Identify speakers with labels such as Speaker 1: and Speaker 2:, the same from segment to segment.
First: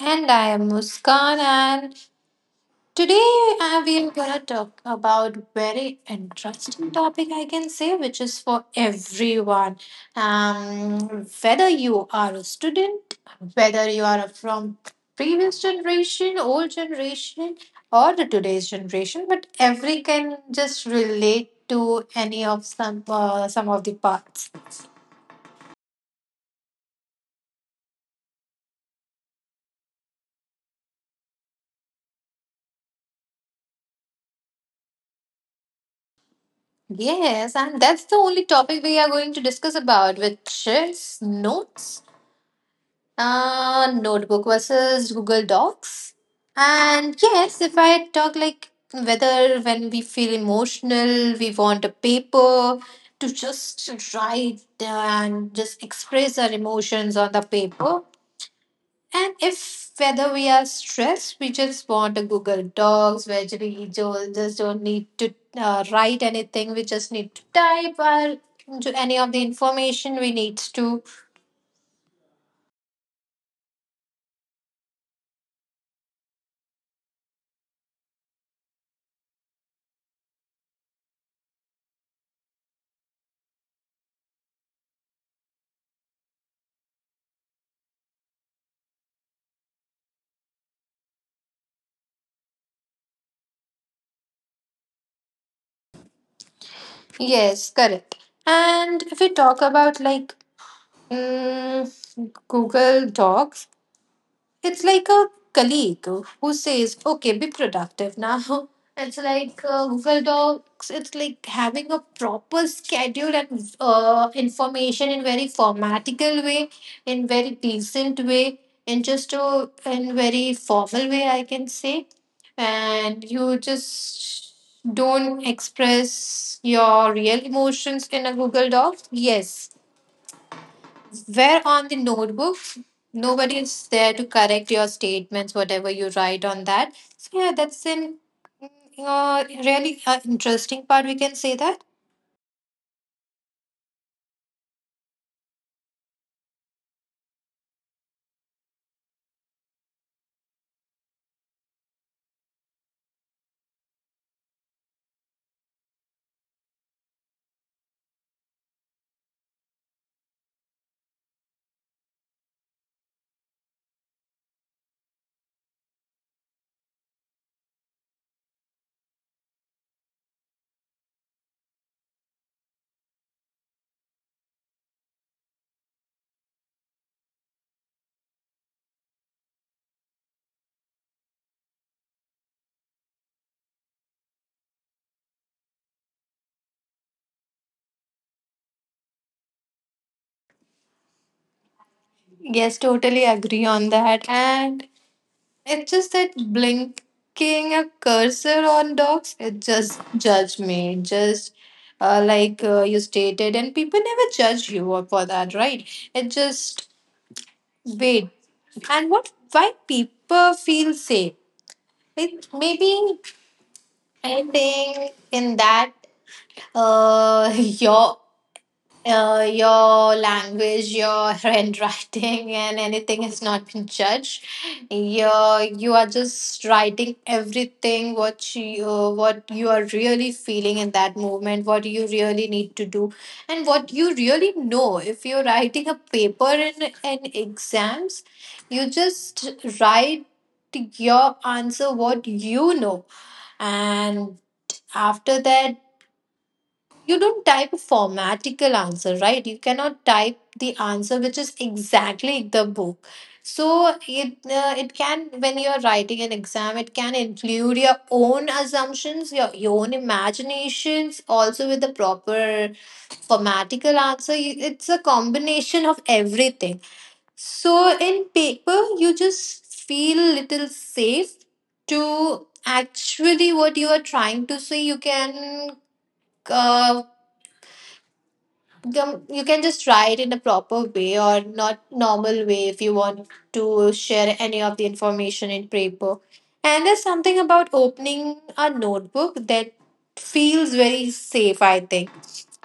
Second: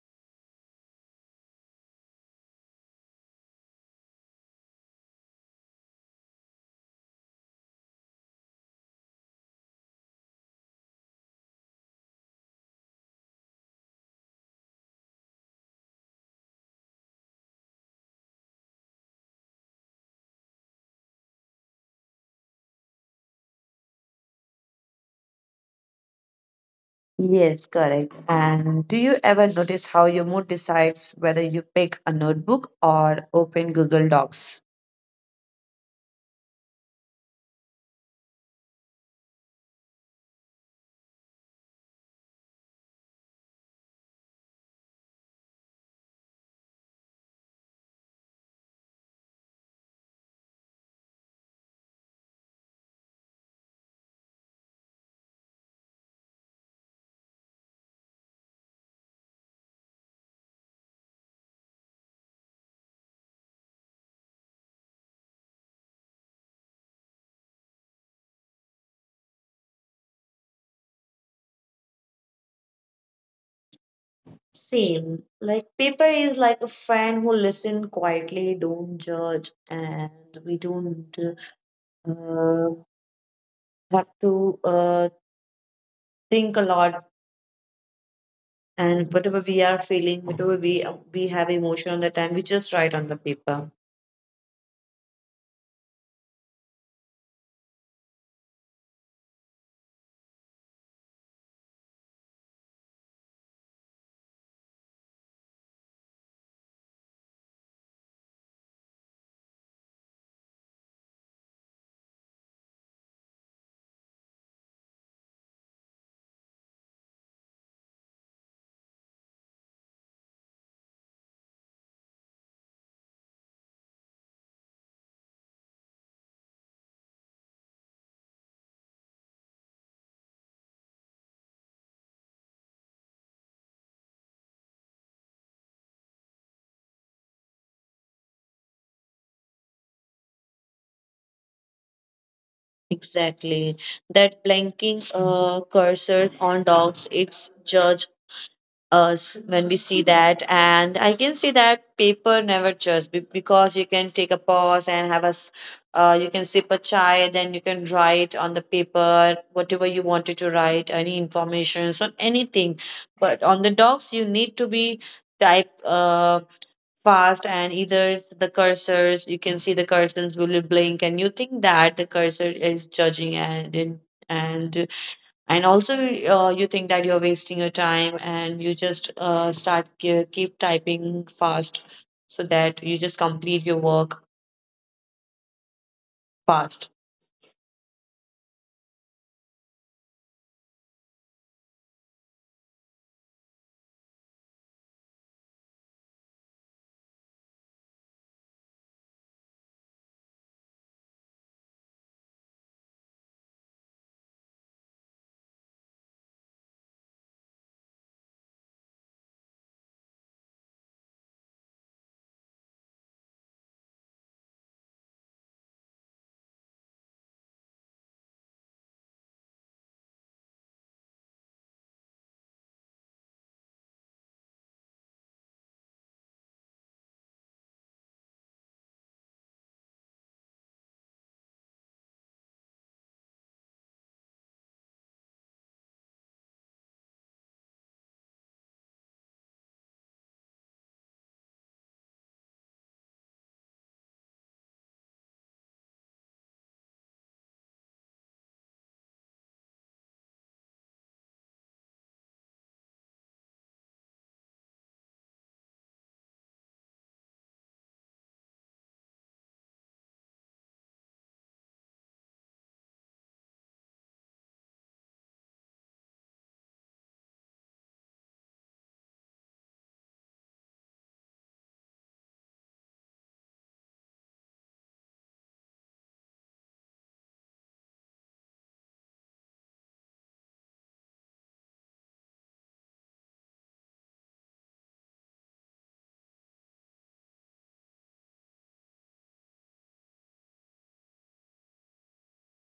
Speaker 1: And I am Muskan, and today we are gonna talk about very interesting topic I can say, which is for everyone. Whether you are a student, whether you are from previous generation, old generation, or the today's generation, but every can just relate to any of some of the parts.
Speaker 2: Yes, correct. And do you ever notice how your mood decides whether you pick a notebook or open Google Docs?
Speaker 1: Yes, and that's the only topic we are going to discuss about, which is notes. Notebook versus Google Docs. And yes, if I talk like whether when we feel emotional, we want a paper to just write and just express our emotions on the paper. And if whether we are stressed, we just want a Google Docs where we just don't need to write anything. We just need to type our, into any of the information we need to.
Speaker 2: Same. Like, paper is like a friend who listen quietly, don't judge, and we don't uh, have to uh, think a lot. And whatever we are feeling, whatever we have emotion on the time, we just write on the paper.
Speaker 1: Yes, correct. And if we talk about like Google Docs, it's like a colleague who says, okay, be productive now. It's like Google Docs. It's like having a proper schedule and information in very formatical way, in very decent way, in just a in very formal way, I can say. And you just don't express your real emotions in a Google Doc. Yes, where on the notebook, nobody is there to correct your statements, whatever you write on that. So yeah, that's an mm, really interesting part, we can say that.
Speaker 2: Exactly. That blinking cursors on dogs, it's judge us when we see that. And I can see that paper never judge because you can take a pause and have you can sip a chai, then you can write on the paper whatever you wanted to write, any information, so anything. But on the dogs, you need to be type. Fast and either the cursors, you can see the cursors will blink and you think that the cursor is judging, and in and and also you think that you're wasting your time and you just start keep typing fast so that you just complete your work fast.
Speaker 1: Yes, totally agree on that. And it's just that blinking a cursor on dogs, it just judge me. Just like you stated, and people never judge you for that, right? It just wait. And what why people feel safe? It maybe I think in that uh, your your language, your handwriting, and anything has not been judged. You are just writing everything what you are really feeling in that moment, what you really need to do, and what you really know. If you're writing a paper in an exams, you just write your answer what you know and after that, you don't type a formatical answer, right? You cannot type the answer which is exactly the book. So it can when you are writing an exam, it can include your own assumptions, your own imaginations, also with the proper formatical answer. You- It's a combination of everything. So in paper, you just feel little safe to actually what you are trying to say. You can uh, you can just try it in a proper way or not normal way if you want to share any of the information in paper, and there's something about opening a notebook that feels very safe. I think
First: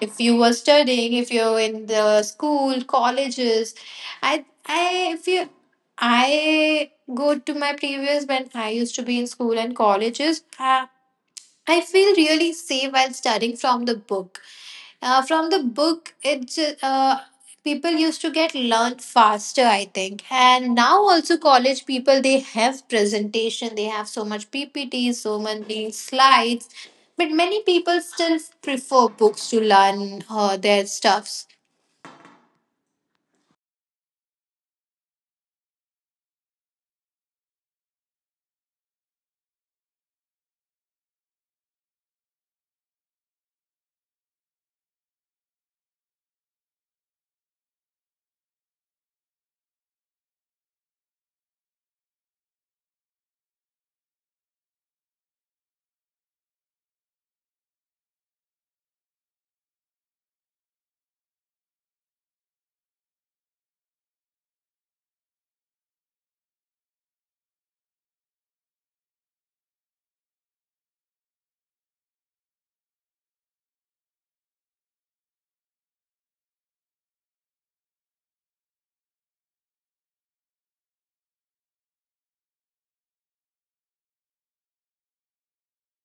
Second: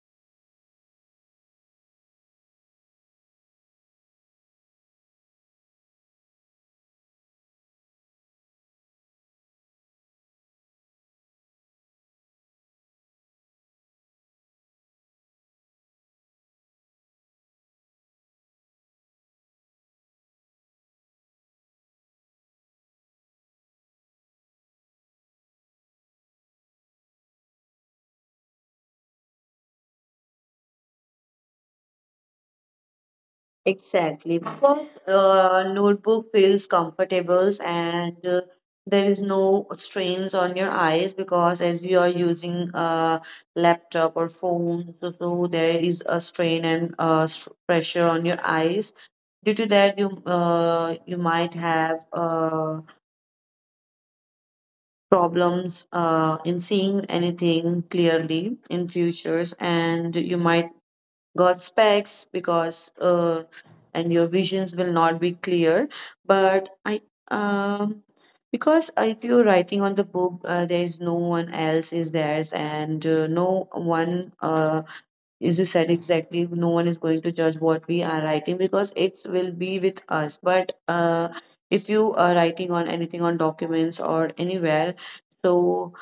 Speaker 1: if you were studying, if you're in the school colleges, I if you I go to my previous when I used to be in school and colleges, I feel really safe while studying from the book, from the book, it's people used to get learned faster, I think. And now also college people they have presentation, they have so much PPTs, so many slides, but many people still prefer books to learn their stuffs.
Speaker 2: Exactly, because notebook feels comfortable, and there is no strains on your eyes because as you are using a laptop or phone, so there is a strain, and pressure on your eyes. Due to that, you you might have problems in seeing anything clearly in futures, and you might got specs, because and your visions will not be clear, but I um because if you're writing on the book, there is no one else is theirs, and no one, as you said exactly, no one is going to judge what we are writing because it will be with us. But if you are writing on anything on documents or anywhere, so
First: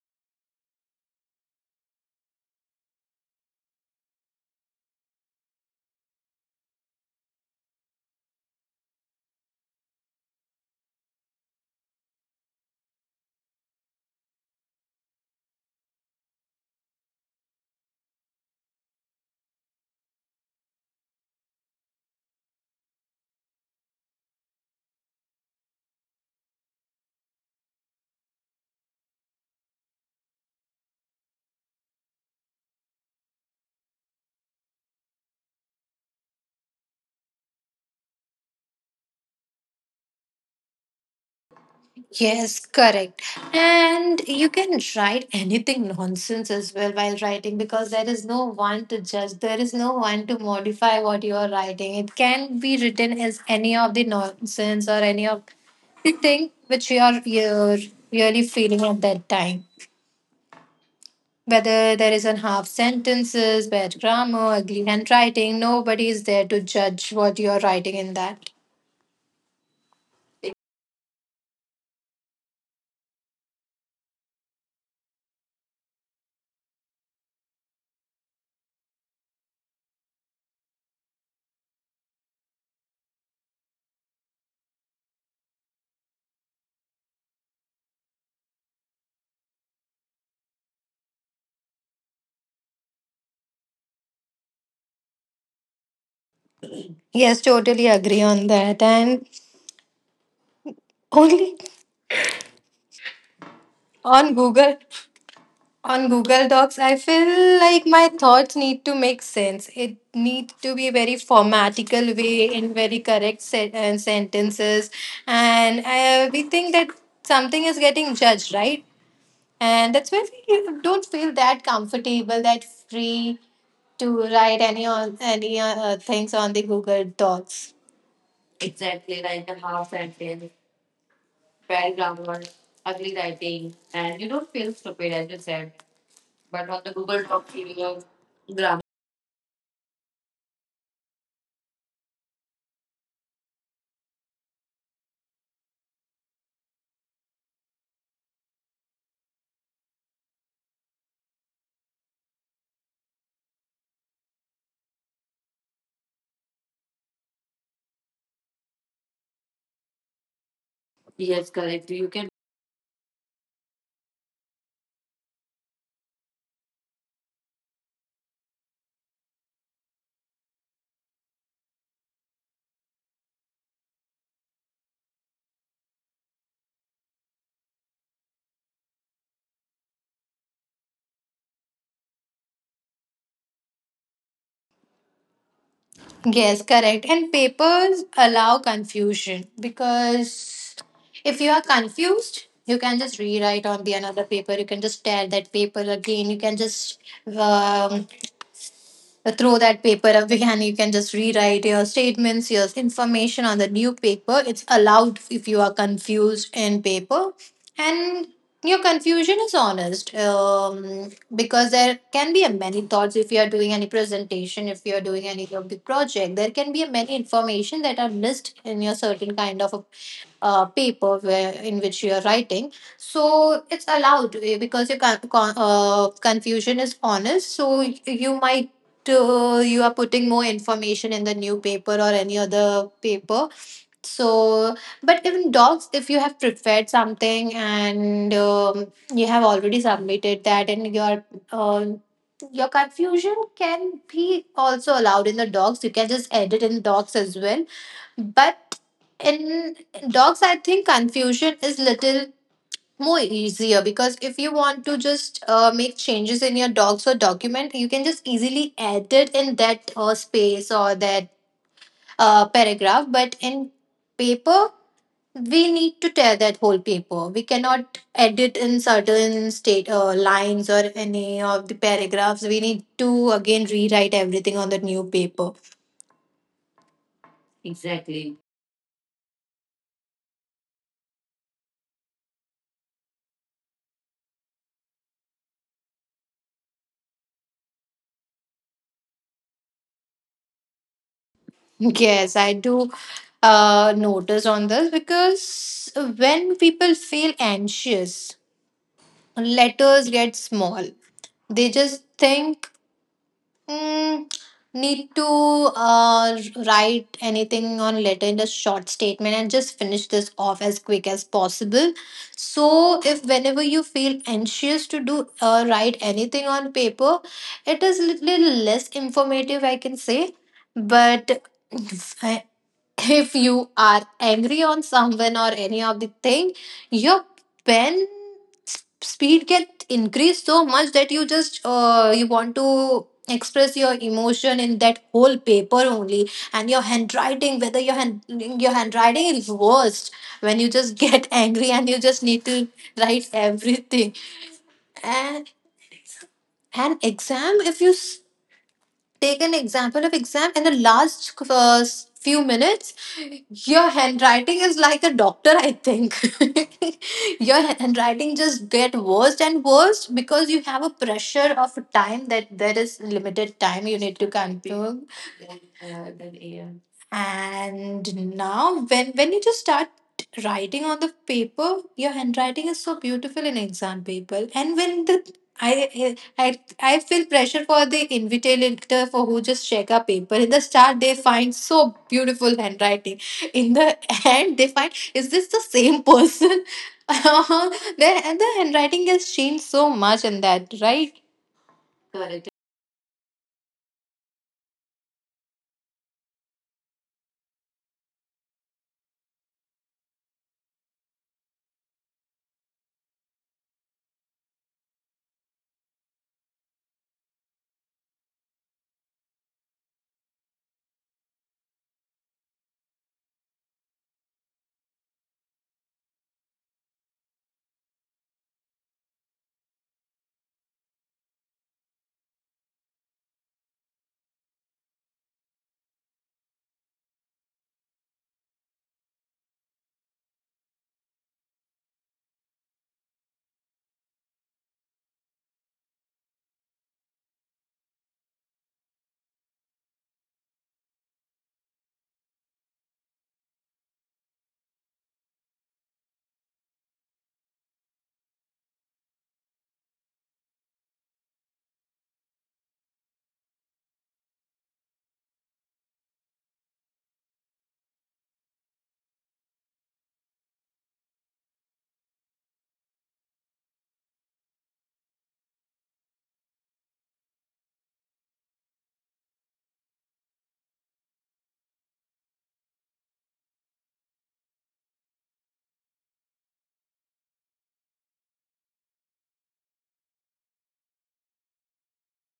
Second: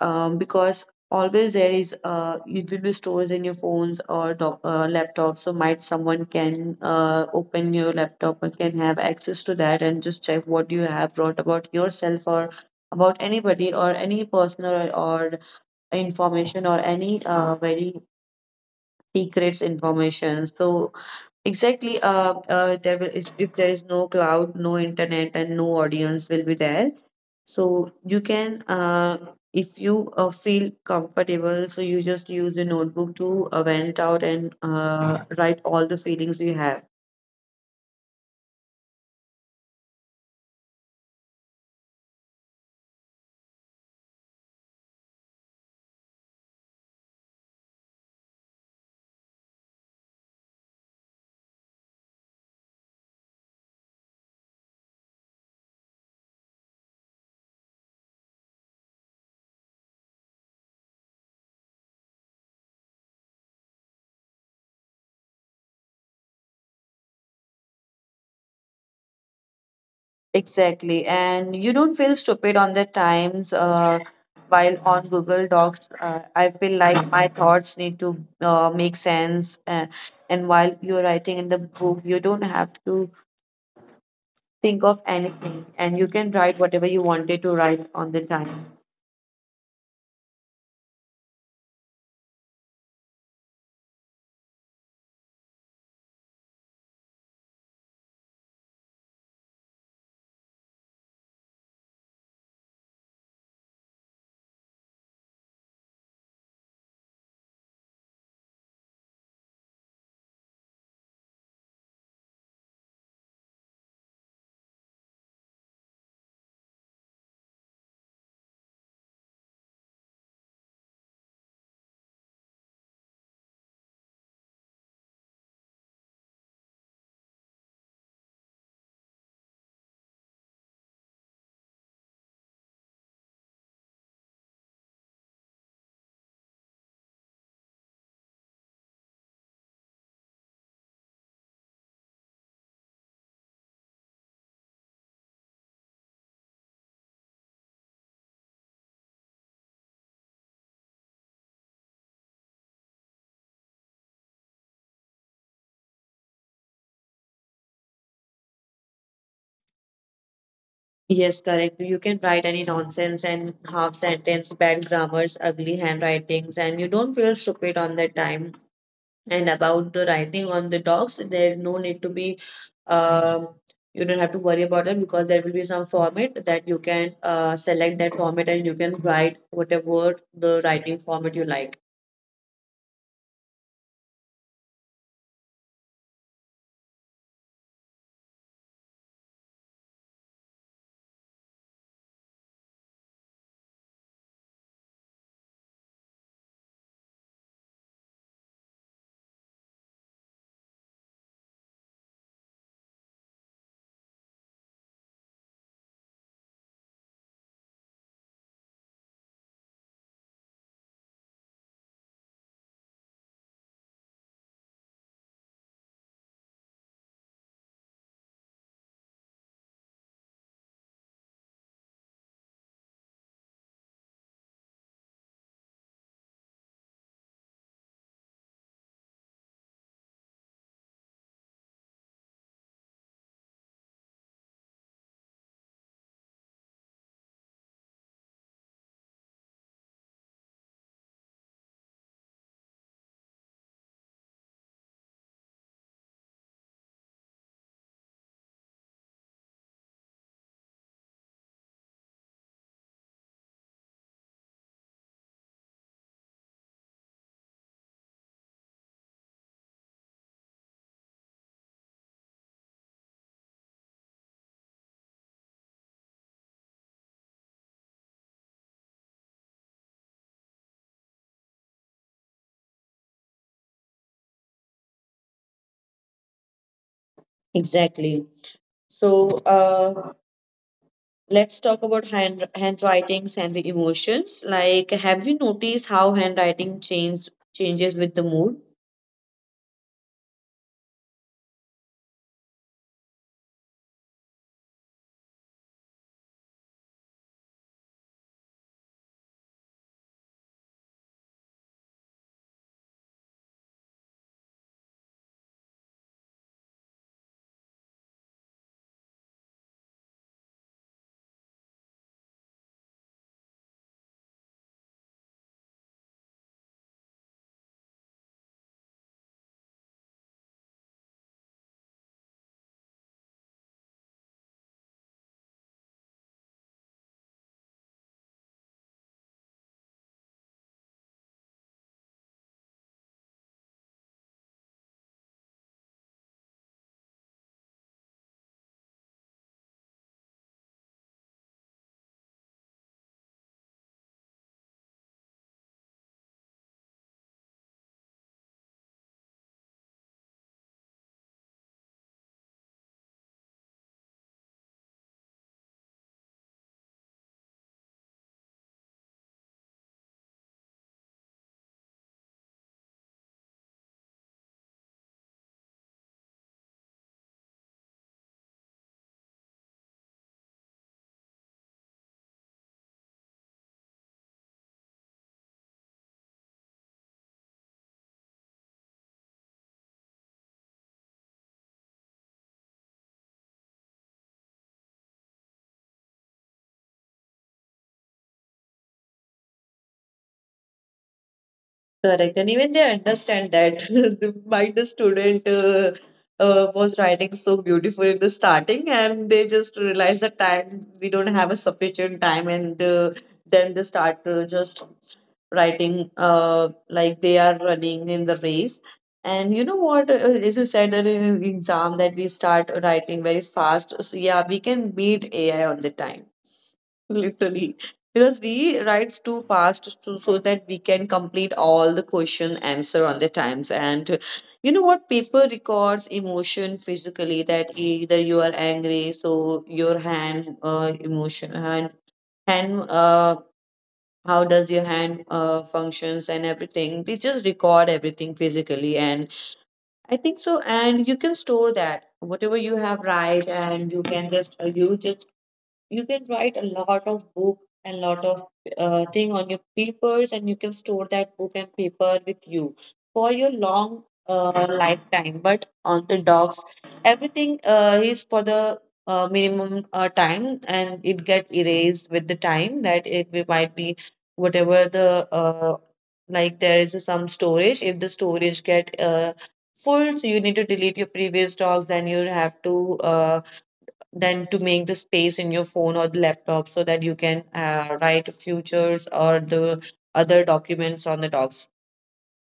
Speaker 2: because always there is, it will be stores in your phones or laptops, so might someone can open your laptop and can have access to that and just check what you have wrote about yourself, or about anybody, or any personal, or information, or any very secrets information. So exactly, there is, if there is no cloud, no internet, and no audience will be there, so you can if you feel comfortable, so you just use a notebook to vent out and write all the feelings you have.
Speaker 1: Yes, correct. And you can write anything nonsense as well while writing because there is no one to judge. There is no one to modify what you are writing. It can be written as any of the nonsense or any of the thing which you're really feeling at that time. Whether there is an half sentences, bad grammar, ugly handwriting, nobody is there to judge what you are writing in that.
Speaker 2: Exactly. And you don't feel stupid on the times while on Google Docs. I feel like my thoughts need to make sense. And while you're writing in the book, you don't have to think of anything, and you can write whatever you wanted to write on the time.
Speaker 1: Yes, totally agree on that. And only on Google On Google Docs, I feel like my thoughts need to make sense. It need to be very formatical way in very correct sentences, and we think that something is getting judged, right? And that's why we don't feel that comfortable, that free to write any on any things on the Google Docs.
Speaker 2: Yes, correct. You can write any nonsense and half sentence, bad grammars, ugly handwritings, and you don't feel stupid on that time. And about the writing on the docs, there's no need to be, um, you don't have to worry about it because there will be some format that you can select that format, and you can write whatever the writing format you like.
Speaker 1: Yes, correct. And papers allow confusion because if you are confused, you can just rewrite on the another paper. You can just tear that paper again. You can just um, throw that paper away, and you can just rewrite your statements, your information on the new paper. It's allowed if you are confused in paper, and your confusion is honest, because there can be a many thoughts if you are doing any presentation, if you are doing any of the project. There can be a many information that are listed in your certain kind of a paper where in which you are writing, so it's allowed, eh, because your confusion is honest, so you might you are putting more information in the new paper or any other paper. So but even dogs, if you have prepared something and you have already submitted that and um your confusion can be also allowed in the dogs. You can just edit in dogs as well, but in dogs, I think confusion is little more easier because if you want to just make changes in your dogs or document, you can just easily add it in that space or that paragraph. But in paper, we need to tear that whole paper. We cannot edit in certain state lines or any of the paragraphs. We need to again rewrite everything on the new paper.
Speaker 2: Exactly. So let's talk about handwritings and the emotions. Like, have you noticed how handwriting changes with the mood?
Speaker 1: Yes, I do notice on this because when people feel anxious, letters get small. They just think, mm, need to write anything on letter in a short statement and just finish this off as quick as possible. So, if whenever you feel anxious to do write anything on paper, it is little less informative, I can say, but if you are angry on someone or any of the thing, your pen speed can increase so much that you want to express your emotion in that whole paper only, and your handwriting, whether your handwriting is worst when you just get angry and you just need to write everything. And an exam, if you take an example of exam, in the last few minutes, your handwriting is like the doctor, I think. Your handwriting just get worse and worse because you have a pressure of time, that there is limited time you need to complete. And now, when you just start writing on the paper, your handwriting is so beautiful in exam paper. And when the I feel pressure for the invigilator for who just check our paper. In the start, they find so beautiful handwriting. In the end, they find, is this the same person? Then and the handwriting has changed so much in that, right?
Speaker 2: Correct. And even they understand that why the student was writing so beautiful in the starting, and they just realize that time we don't have a sufficient time, and then they start just writing like they are running in the race. And you know what, as you said that in an exam that we start writing very fast, so yeah, we can beat AI on the time literally, because we write too fast to, so that we can complete all the question answer on the times. And you know what, paper records emotion physically, that either you are angry so your hand, emotion hand hand how does your hand functions and everything, they just record everything physically. And I think so, and you can store that whatever you have write, and you can just you can write a lot of book and lot of thing on your papers, and you can store that book and paper with you for your long lifetime. But on the dogs, everything is for the minimum time, and it get erased with the time, that it might be whatever the like there is some storage. If the storage get full, so you need to delete your previous dogs, then you have to than to make the space in your phone or the laptop, so that you can write futures or the other documents on the docs.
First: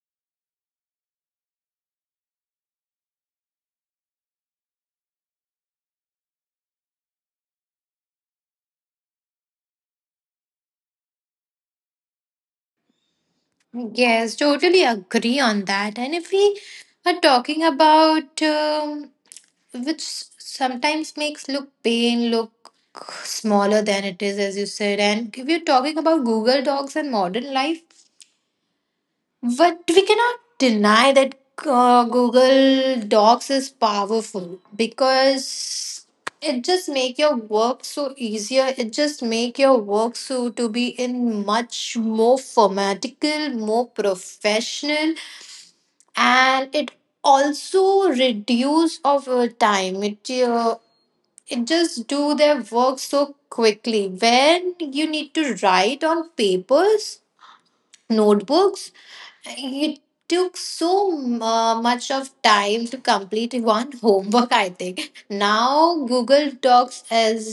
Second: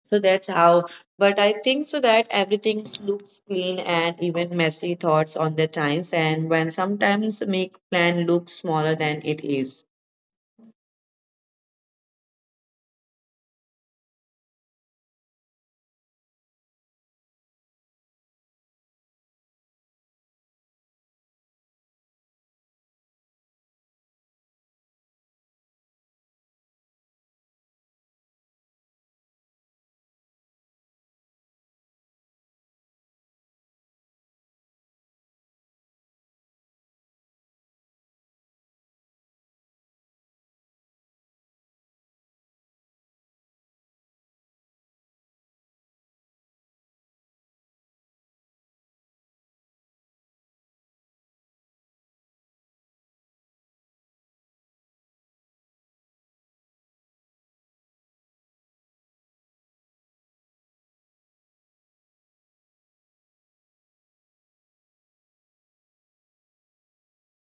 Speaker 2: So that's how. But I think so that everything looks clean and even messy thoughts on the times, and when sometimes make plan look smaller than it is.
Speaker 1: Yes, totally agree on that. And if we are talking about. Which sometimes makes look pain look smaller than it is, as you said, and if you're talking about Google Docs and modern life, but we cannot deny that Google Docs is powerful because it just make your work so easier, it just make your work so to be in much more formatical, more professional, and it also reduce of time. It just do their work so quickly. When you need to write on papers, notebooks, it took so much of time to complete one homework. I think now Google Docs has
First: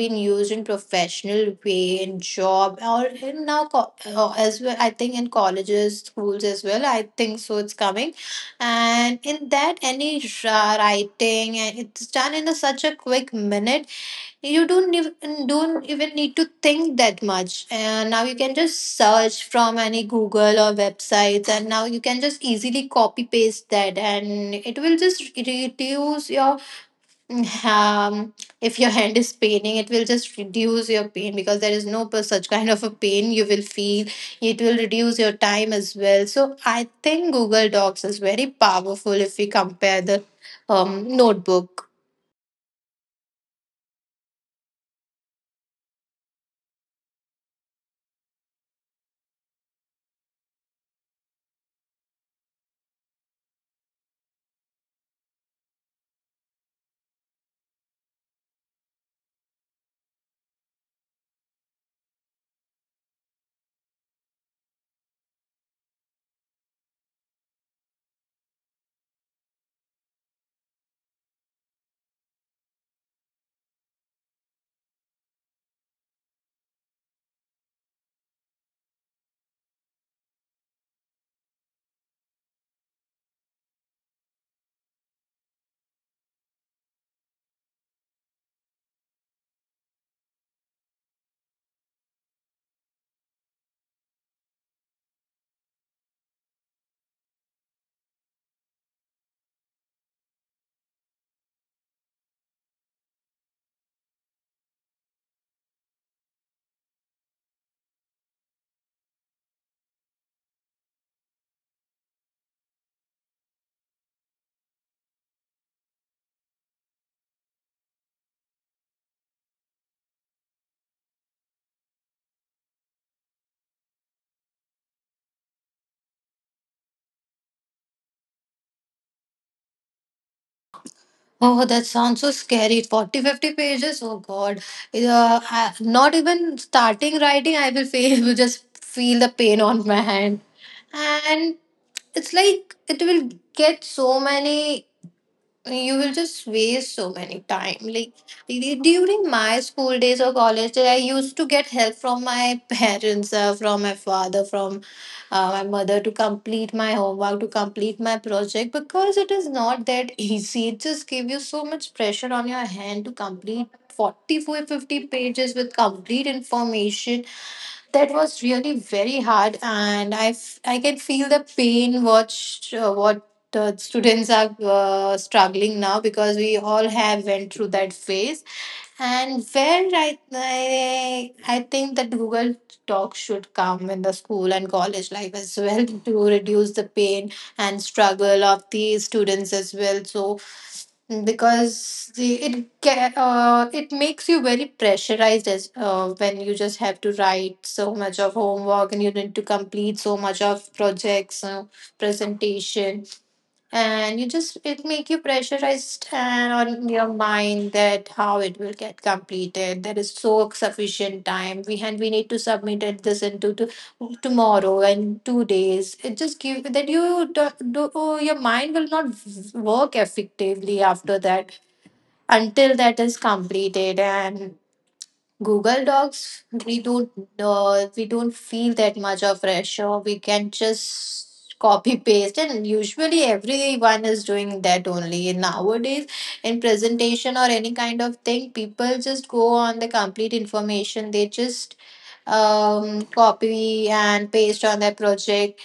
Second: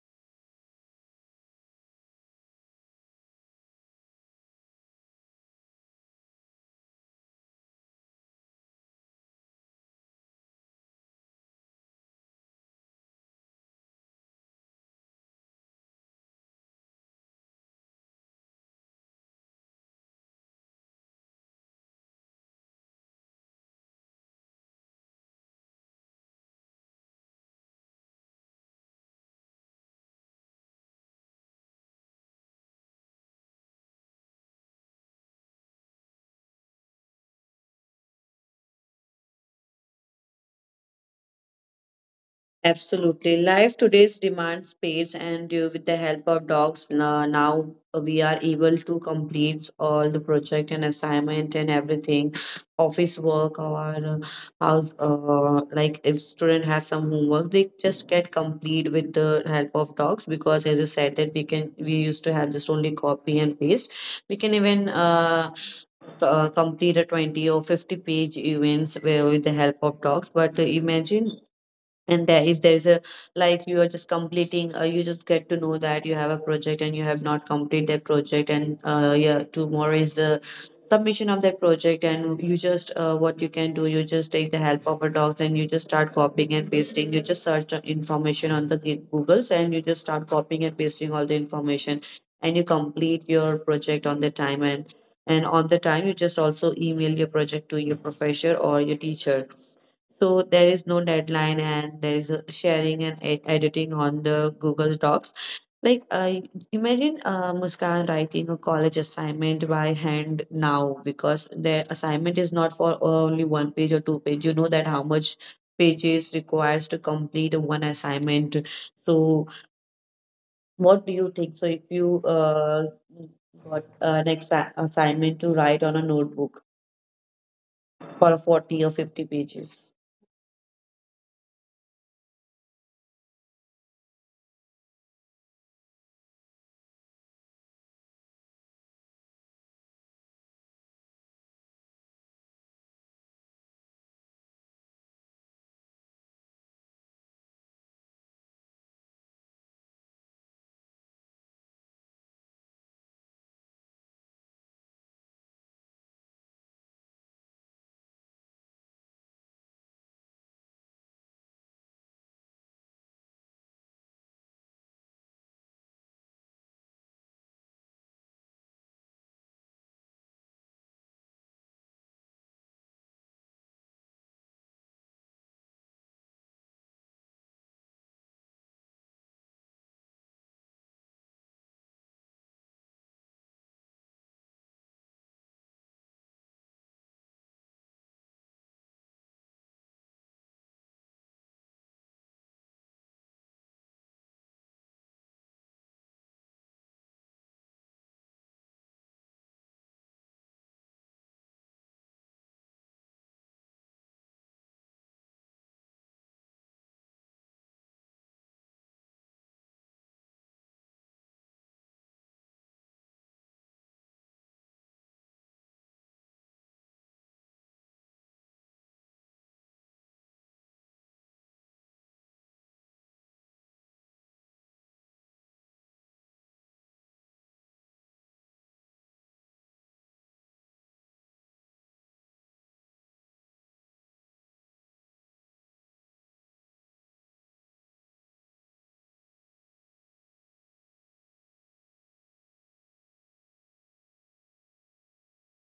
Speaker 1: been used in professional way, in job, or in now as well, I think in colleges, schools as well, I think so it's coming. And in that any writing, and it's done in a, such a quick minute. You don't even need to think that much, and now you can just search from any google or websites, and now you can just easily copy paste that, and it will just reduce your um if your hand is paining, it will just reduce your pain because there is no such kind of a pain you will feel. It will reduce your time as well. So I think Google Docs is very powerful if we compare the notebook.
Speaker 2: Absolutely. Life today's demands space, and with the help of dogs, now we are able to complete all the project and assignment and everything, office work, or house. Like, if student have some homework, they just get complete with the help of dogs, because as I said that we used to have just only copy and paste. We can even complete a 20 or 50-page events where with the help of dogs. But imagine, and there, if there's a, like you are just completing, you just get to know that you have a project and you have not completed that project, and yeah, tomorrow is the submission of that project, and you just what you can do, you just take the help of a docs, and you just start copying and pasting, you just search the information on the googles, and you just start copying and pasting all the information, and you complete your project on the time, and on the time you just also email your project to your professor or your teacher. So there is no deadline, and there is a sharing and editing on the Google Docs. Like, I imagine Muskan writing a college assignment by hand now, because their assignment is not for only one page or two page. You know that how much pages requires to complete one assignment. So what do you think? So if you got an assignment to write on a notebook for 40 or 50 pages.
Speaker 1: Oh, that sounds so scary. 40, 50 pages? Oh, God. I, not even starting writing, I will feel, will just feel the pain on my hand. And it's like it will get so many, you will just waste so many time. Like during my school days or college, days, I used to get help from my parents, from my father, from my mother to complete my homework, to complete my project, because it is not that easy. It just gives you so much pressure on your hand to complete 44 50 pages with complete information. That was really very hard, and I can feel the pain watch what the students are struggling now because we all have went through that phase and where I think that Google Talk should come in the school and college life as well to reduce the pain and struggle of the students as well. So because it makes you very pressurized as when you just have to write so much of homework and you need to complete so much of projects, presentation, and you just it make you pressurized and on your mind that how it will get completed. There is so sufficient time we need to submit it tomorrow and 2 days. It just give that oh, your mind will not work effectively after that until that is completed. And Google Docs, we don't feel that much of pressure. We can just copy paste, and usually everyone is doing that only. Nowadays, in presentation or any kind of thing, people just go on the complete information. They just copy and paste on their project.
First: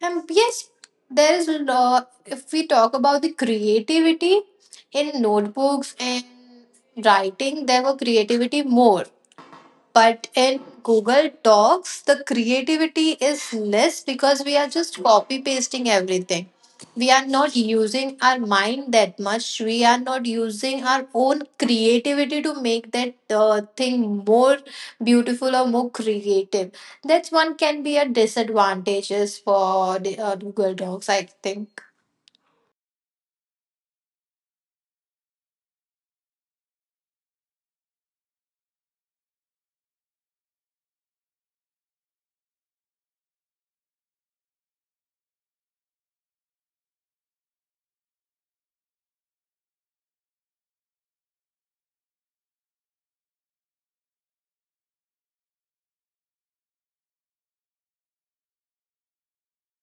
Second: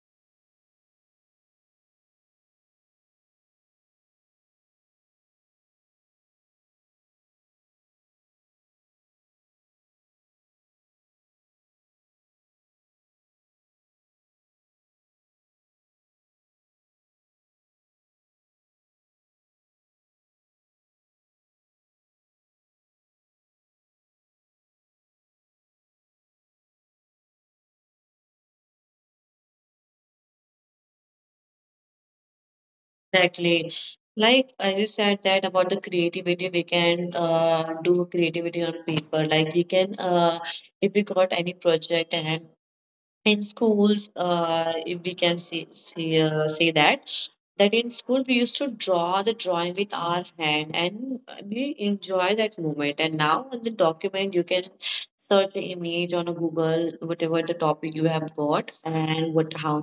Speaker 1: And yes, there is a lot. If we talk about the creativity in notebooks and writing, there were creativity more, but in Google Docs, the creativity is less because we are just copy pasting everything. We are not using our mind that much. We are not using our own creativity to make that thing more beautiful or more creative. That's one can be a disadvantages for the, Google Docs, I think.
Speaker 2: Exactly. Like I just said that about the creativity, we can do creativity on paper. Like we can, if we got any project, and in schools, if we can see say that that in school we used to draw the drawing with our hand, and we enjoy that moment. And now on the document, you can search the image on a google whatever the topic you have got, and what, how,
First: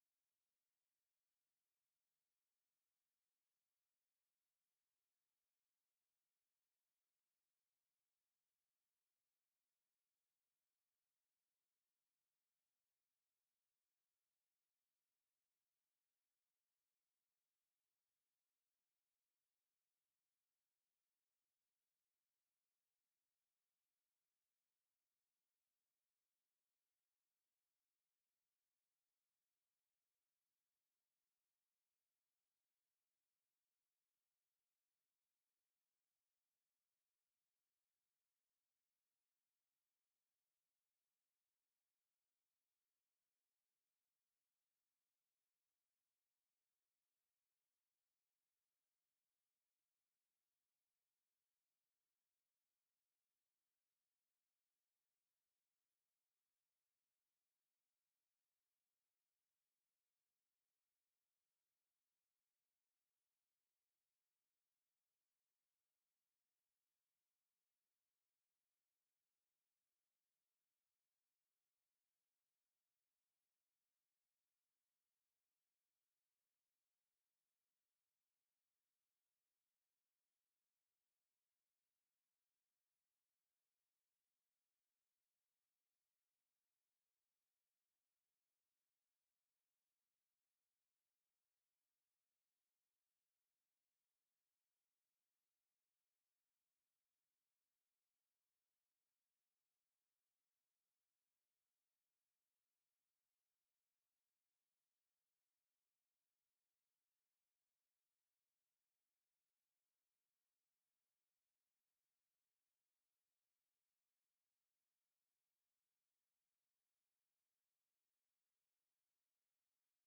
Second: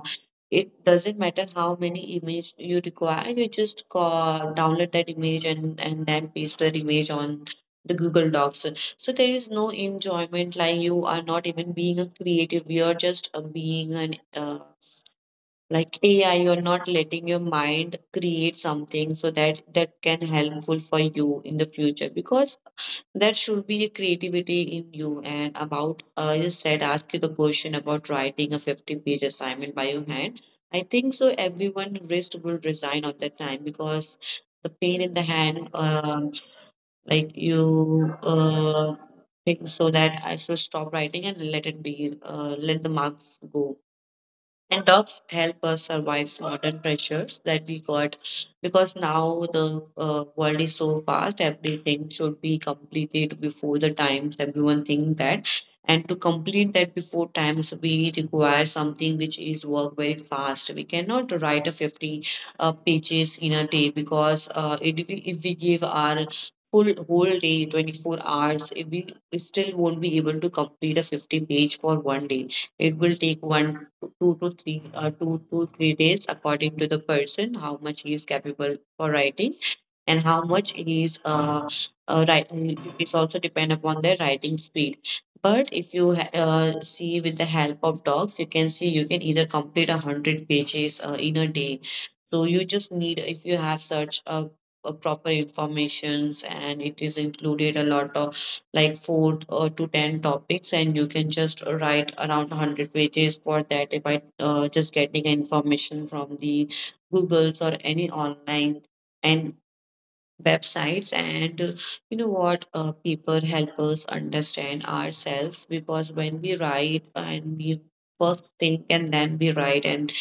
Speaker 2: it doesn't matter how many image you require, you just download that image, and then paste that image on the google docs. So there is no enjoyment, like you are not even being a creative, you are just being an like AI, you're not letting your mind create something so that that can helpful for you in the future, because there should be a creativity in you. And about you said ask you the question about writing a 50-page assignment by your hand, I think so everyone wrist will resign on that time, because the pain in the hand, like you think so that I should stop writing and let it be, let the marks go. And dogs help us survive modern pressures that we got, because now the world is so fast. Everything should be completed before the times. Everyone think that, and to complete that before times, we require something which is work very fast. We cannot write a 50 pages in a day, because if we give our full whole day 24 hours, if we we still won't be able to complete a 50 page for one day. It will take two to three, 2 to 3 days according to the person, how much he is capable for writing, and how much he is write. It's also depend upon their writing speed. But if you see with the help of dogs, you can see you can either complete a hundred pages in a day. So you just need, if you have such a proper informations, and it is included a lot of like four to ten topics, and you can just write around 100 pages for that. If I just getting information from the Google's or any online and websites, and people help us understand ourselves because when we write and we first think and then we write and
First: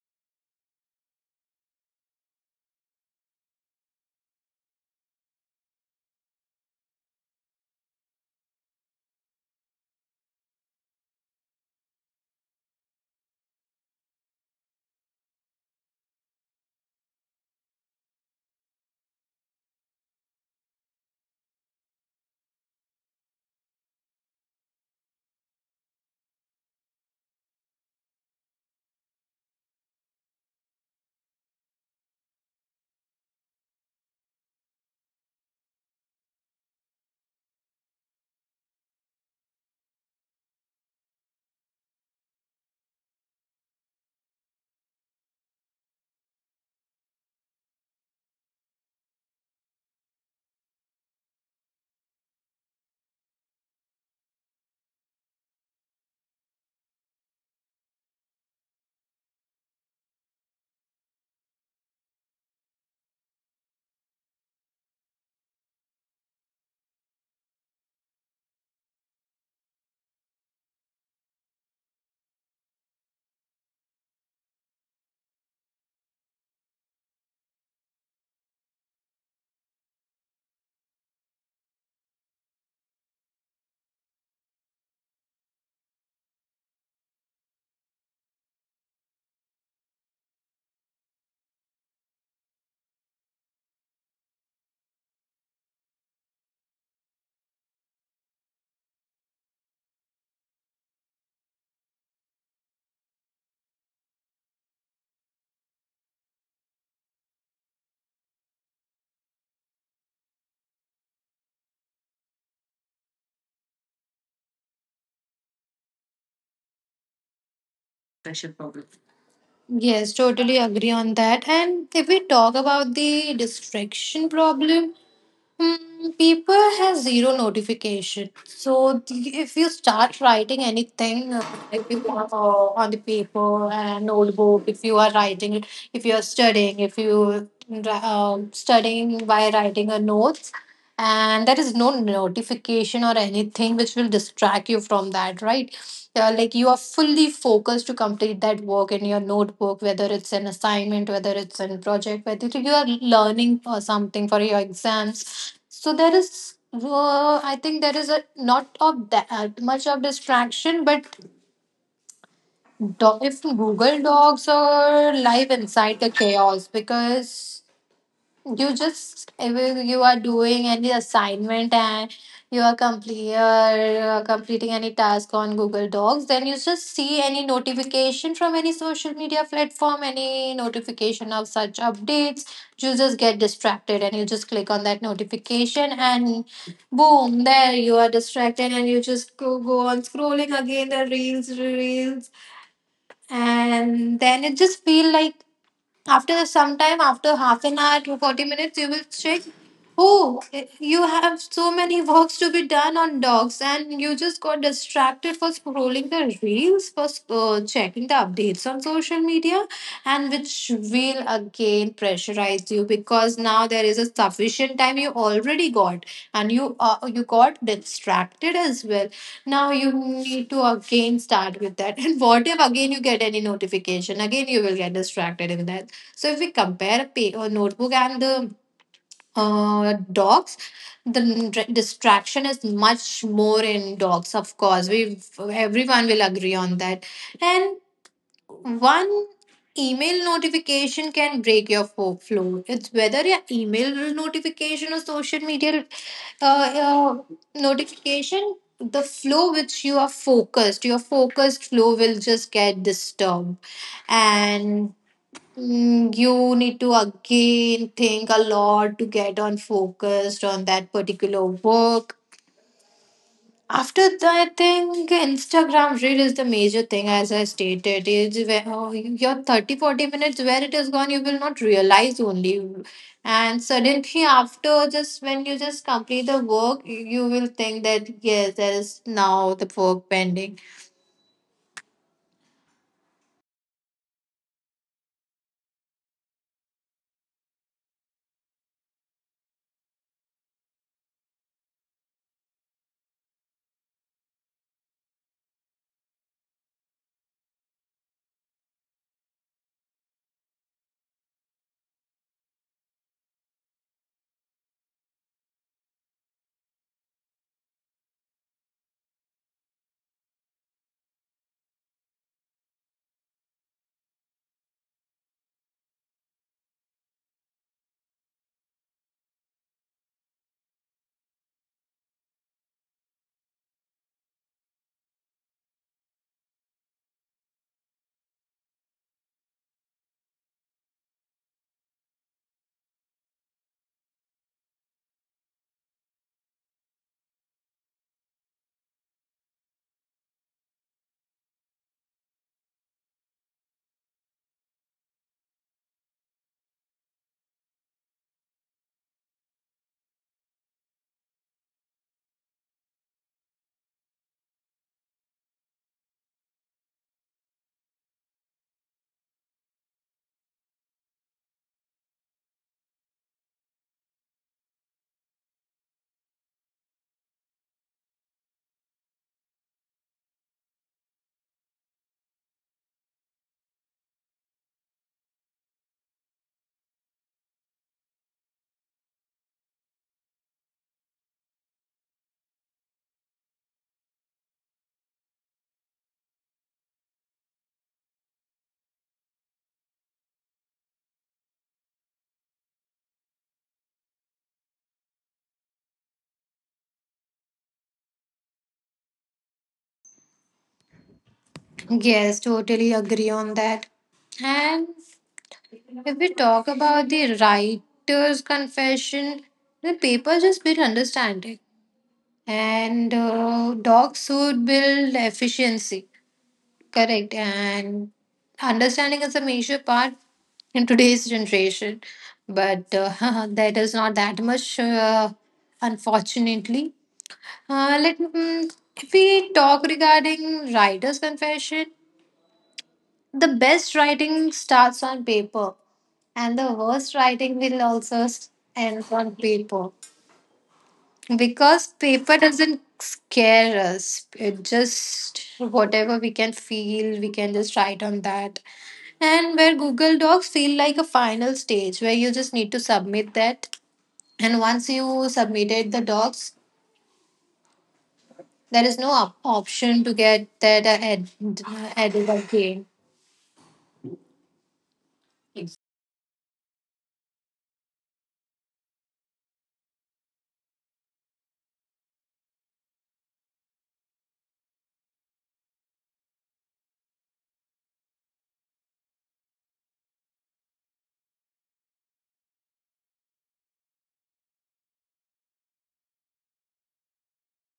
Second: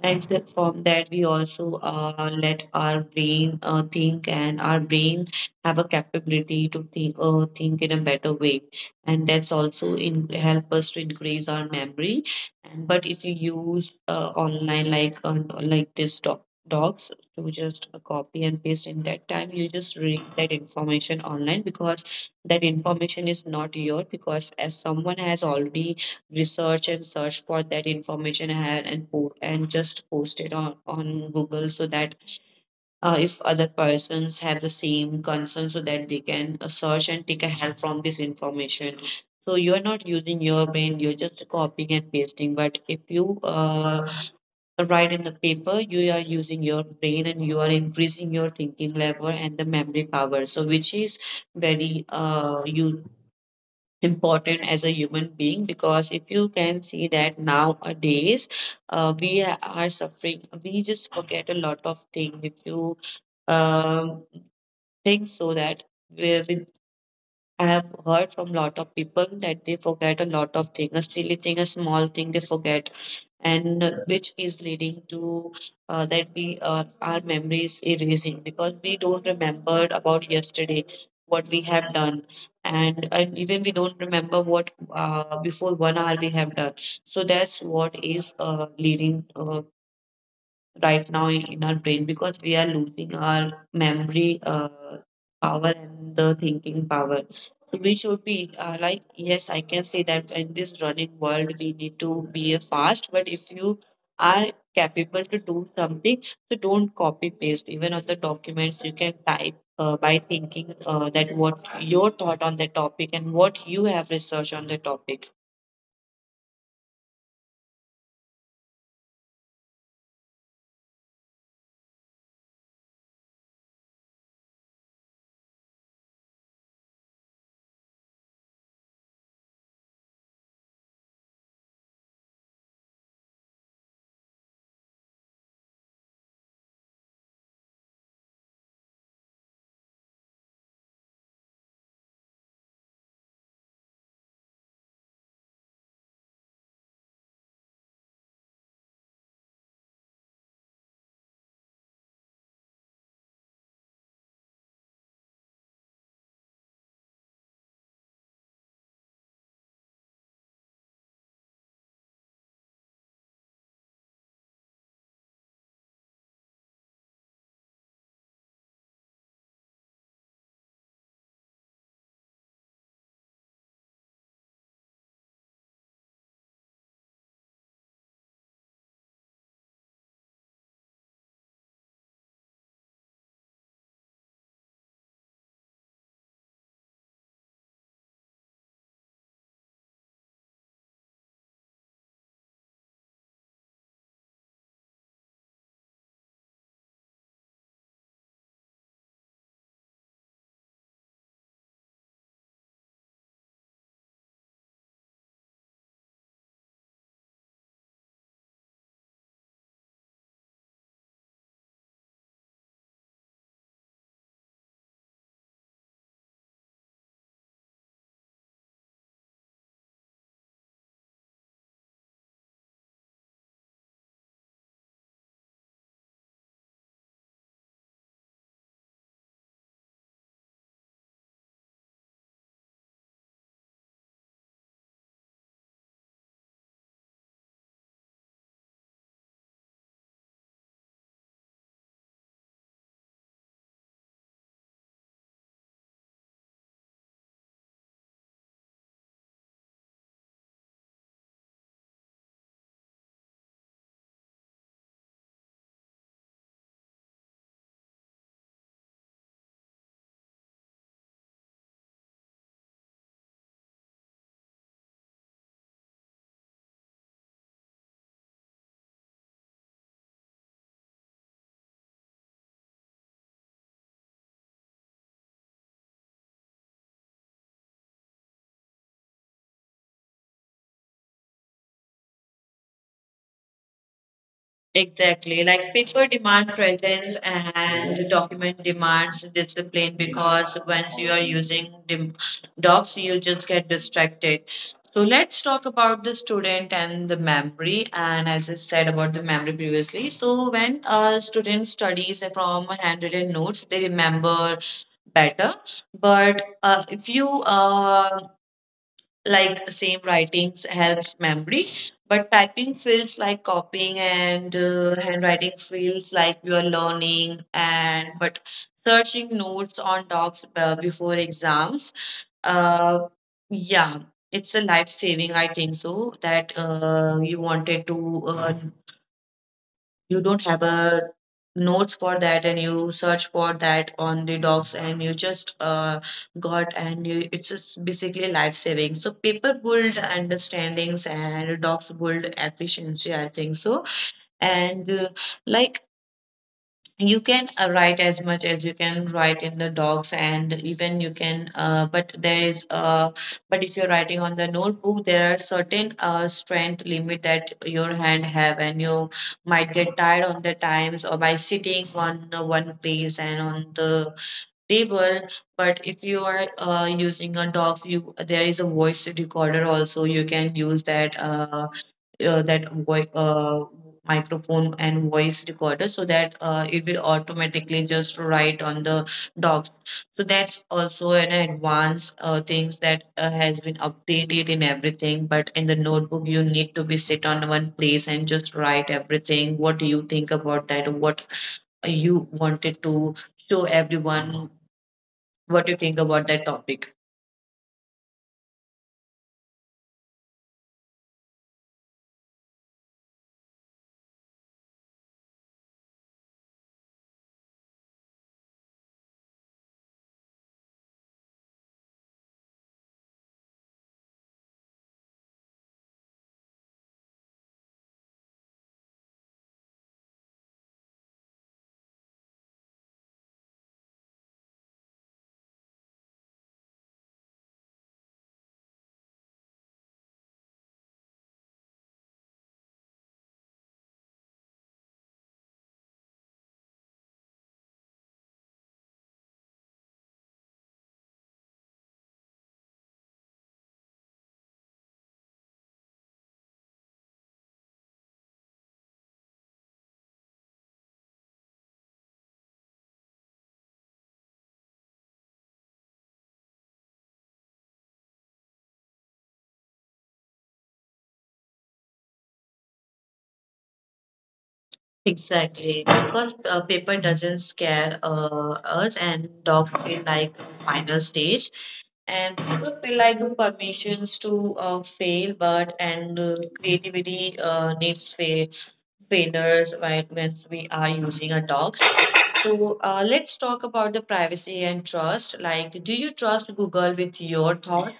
Speaker 2: and from that we also let our brain think, and our brain have a capability to think in a better way, and that's also in help us to increase our memory. And but if you use online like this docs to just copy and paste in that time, you just read that information online because that information is not yours because as someone has already research and search for that information ahead and just post it on Google so that if other persons have the same concern so that they can search and take a help from this information, so you are not using your brain, you're just copying and pasting. But if you write in the paper, you are using your brain and you are increasing your thinking level and the memory power, so which is very you important as a human being. Because if you can see that nowadays we are suffering, we just forget a lot of things. If you um, think so that with, I have heard from lot of people that they forget a lot of things, a silly thing, a small thing they forget, and which is leading to that we our memories erasing because we don't remember about yesterday what we have done, and even we don't remember what before 1 hour we have done. So that's what is leading right now in our brain, because we are losing our memory power and the thinking power. So we should be like, yes, I can say that in this running world, we need to be a fast, but if you are capable to do something, so don't copy paste. Even on the documents, you can type. By thinking that what your thought on the topic and what you have researched on the topic.
Speaker 1: Yes, totally agree on that. And if we talk about the distraction problem, hmm, people have zero notification. So the, if you start writing anything, like if, on the paper, an old book, if you are writing, it, if you are studying, if you studying by writing a notes, and there is no notification or anything which will distract you from that, right? Yeah, like you are fully focused to complete that work in your notebook, whether it's an assignment, whether it's a project, whether you are learning or something for your exams. So there is I think there is a not of that much of distraction, but if Google Dogs are live inside the chaos because you just, if you are doing any assignment and you are complete completing any task on Google Docs, then you just see any notification from any social media platform, any notification of such updates, you just get distracted and you just click on that notification and boom, there you are distracted and you just go on scrolling again the reels. And then it just feel like after some time, after half an hour to 40 minutes, you will check. Oh, you have so many works to be done on dogs, and you just got distracted for scrolling the reels, for checking the updates on social media, and which will again pressurize you because now there is a sufficient time you already got, and you got distracted as well. Now you need to again start with that, and what if again you get any notification? Again, you will get distracted in that. So if we compare a notebook and the dogs, the distraction is much more in dogs. Of course, we everyone will agree on that. And one email notification can break your flow. It's whether your email notification or social media uh, notification. The flow which you are focused, your focused flow will just get disturbed, and mm, you need to again think a lot to get on focused on that particular work. After that, I think Instagram reel is the major thing, as I stated. Is where, oh, your 30, 40 minutes where it is gone, you will not realize only. And suddenly, after just when you just complete the work, you will think that yes, there is now the work pending.
Speaker 2: Exactly. Like people demand presence and document demands discipline because once you are using docs, you just get distracted. So let's talk about the student and the memory. And as I said about the memory previously, so when a student studies from handwritten notes, they remember better. But if you like same writings helps memory but typing feels like copying, and handwriting feels like you are learning. And but searching notes on docs before exams, uh, yeah, it's a life saving, I think so. That you wanted to you don't have a notes for that and you search for that on the docs and you just got, and you, it's just basically life saving. So paper build understandings and docs build efficiency, I think so. And like, you can write as much as you can write in the docs, and even you can but there is but if you're writing on the notebook, there are certain strength limit that your hand have, and you might get tired on the times or by sitting on the one place and on the table. But if you are using a docs, you there is a voice recorder also, you can use that that voi microphone and voice recorder so that it will automatically just write on the docs. So that's also an advanced things that has been updated in everything. But in the notebook, you need to be sit on one place and just write everything. What do you think about that? What you wanted to show everyone? What you think about that topic?
Speaker 1: Yes, totally agree on that. And if we talk about the writer's confession, the paper just build understanding, and dogs would build efficiency. Correct, and understanding is a major part in today's generation, but that is not that much, unfortunately. Uh, let mm, if we talk regarding writer's confession, the best writing starts on paper, and the worst writing will also end on paper, because paper doesn't scare us. It just whatever we can feel, we can just write on that. And where Google Docs feel like a final stage where you just need to submit that, and once you submitted the docs, there is no option to get that added again.
Speaker 2: Exactly, because paper doesn't scare us, and dog feel like a final stage, and book feel like permissions to fail. But and creativity needs failures when we are using a dog. So let's talk about the privacy and trust. Like, do you trust Google with your thoughts?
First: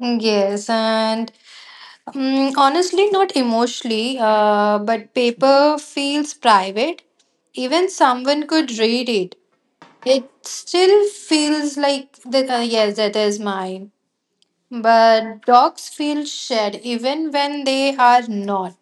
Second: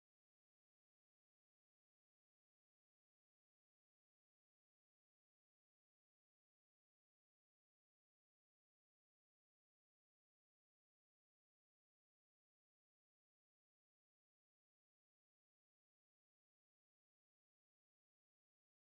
Speaker 1: Yes, and mm, honestly, not emotionally, but paper feels private. Even someone could read it, it still feels like that. Yes, that is mine. But dogs feel shared even when they are not.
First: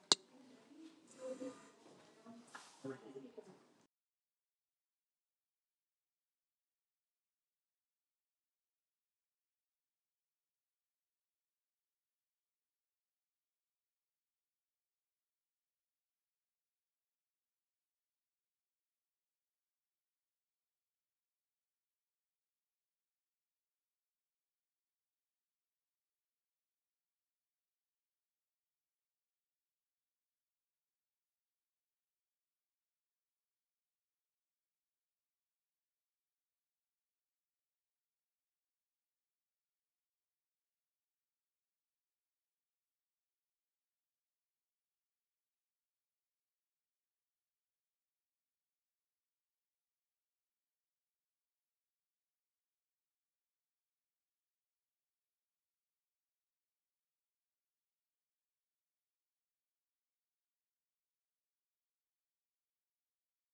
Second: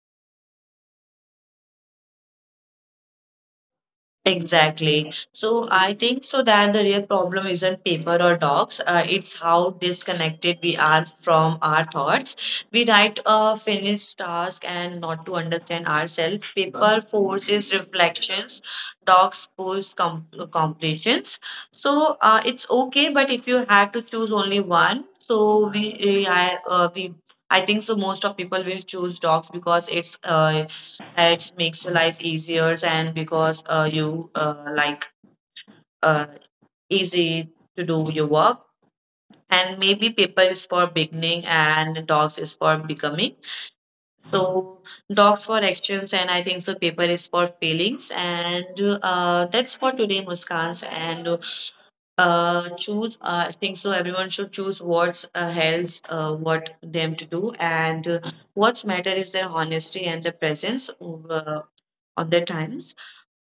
Speaker 2: Exactly. So I think so that the real problem isn't paper or docs. It's how disconnected we are from our thoughts. We write a finished task and not to understand ourselves. Paper forces reflections. Docs push completions. So it's okay, but if you had to choose only one, so we, eh, I, we, I think so. Most of people will choose docs because it's it makes your life easier, and because you like uh, easy to do your work. And maybe paper is for beginning and dogs is for becoming. So dogs for actions, and I think so paper is for feelings. And that's for today, Muskans. And choose I think so everyone should choose what's helps what them to do. And what's matter is their honesty and their presence uh, on their times.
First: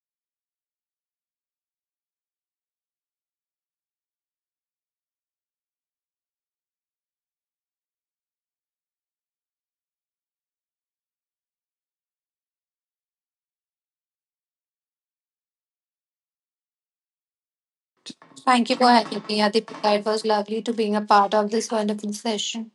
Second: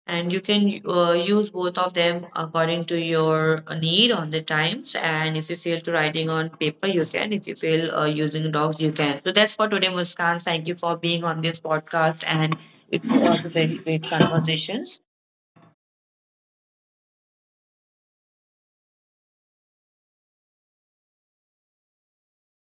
Speaker 2: And you can use both of them according to your need on the times. And if you feel to writing on paper you can, if you feel using dogs you can. So that's for today, Muskan, thank you for being on this podcast, and it was a very great conversations.
Speaker 1: Thank you for having me, Adipika. It was lovely to being a part of this wonderful session.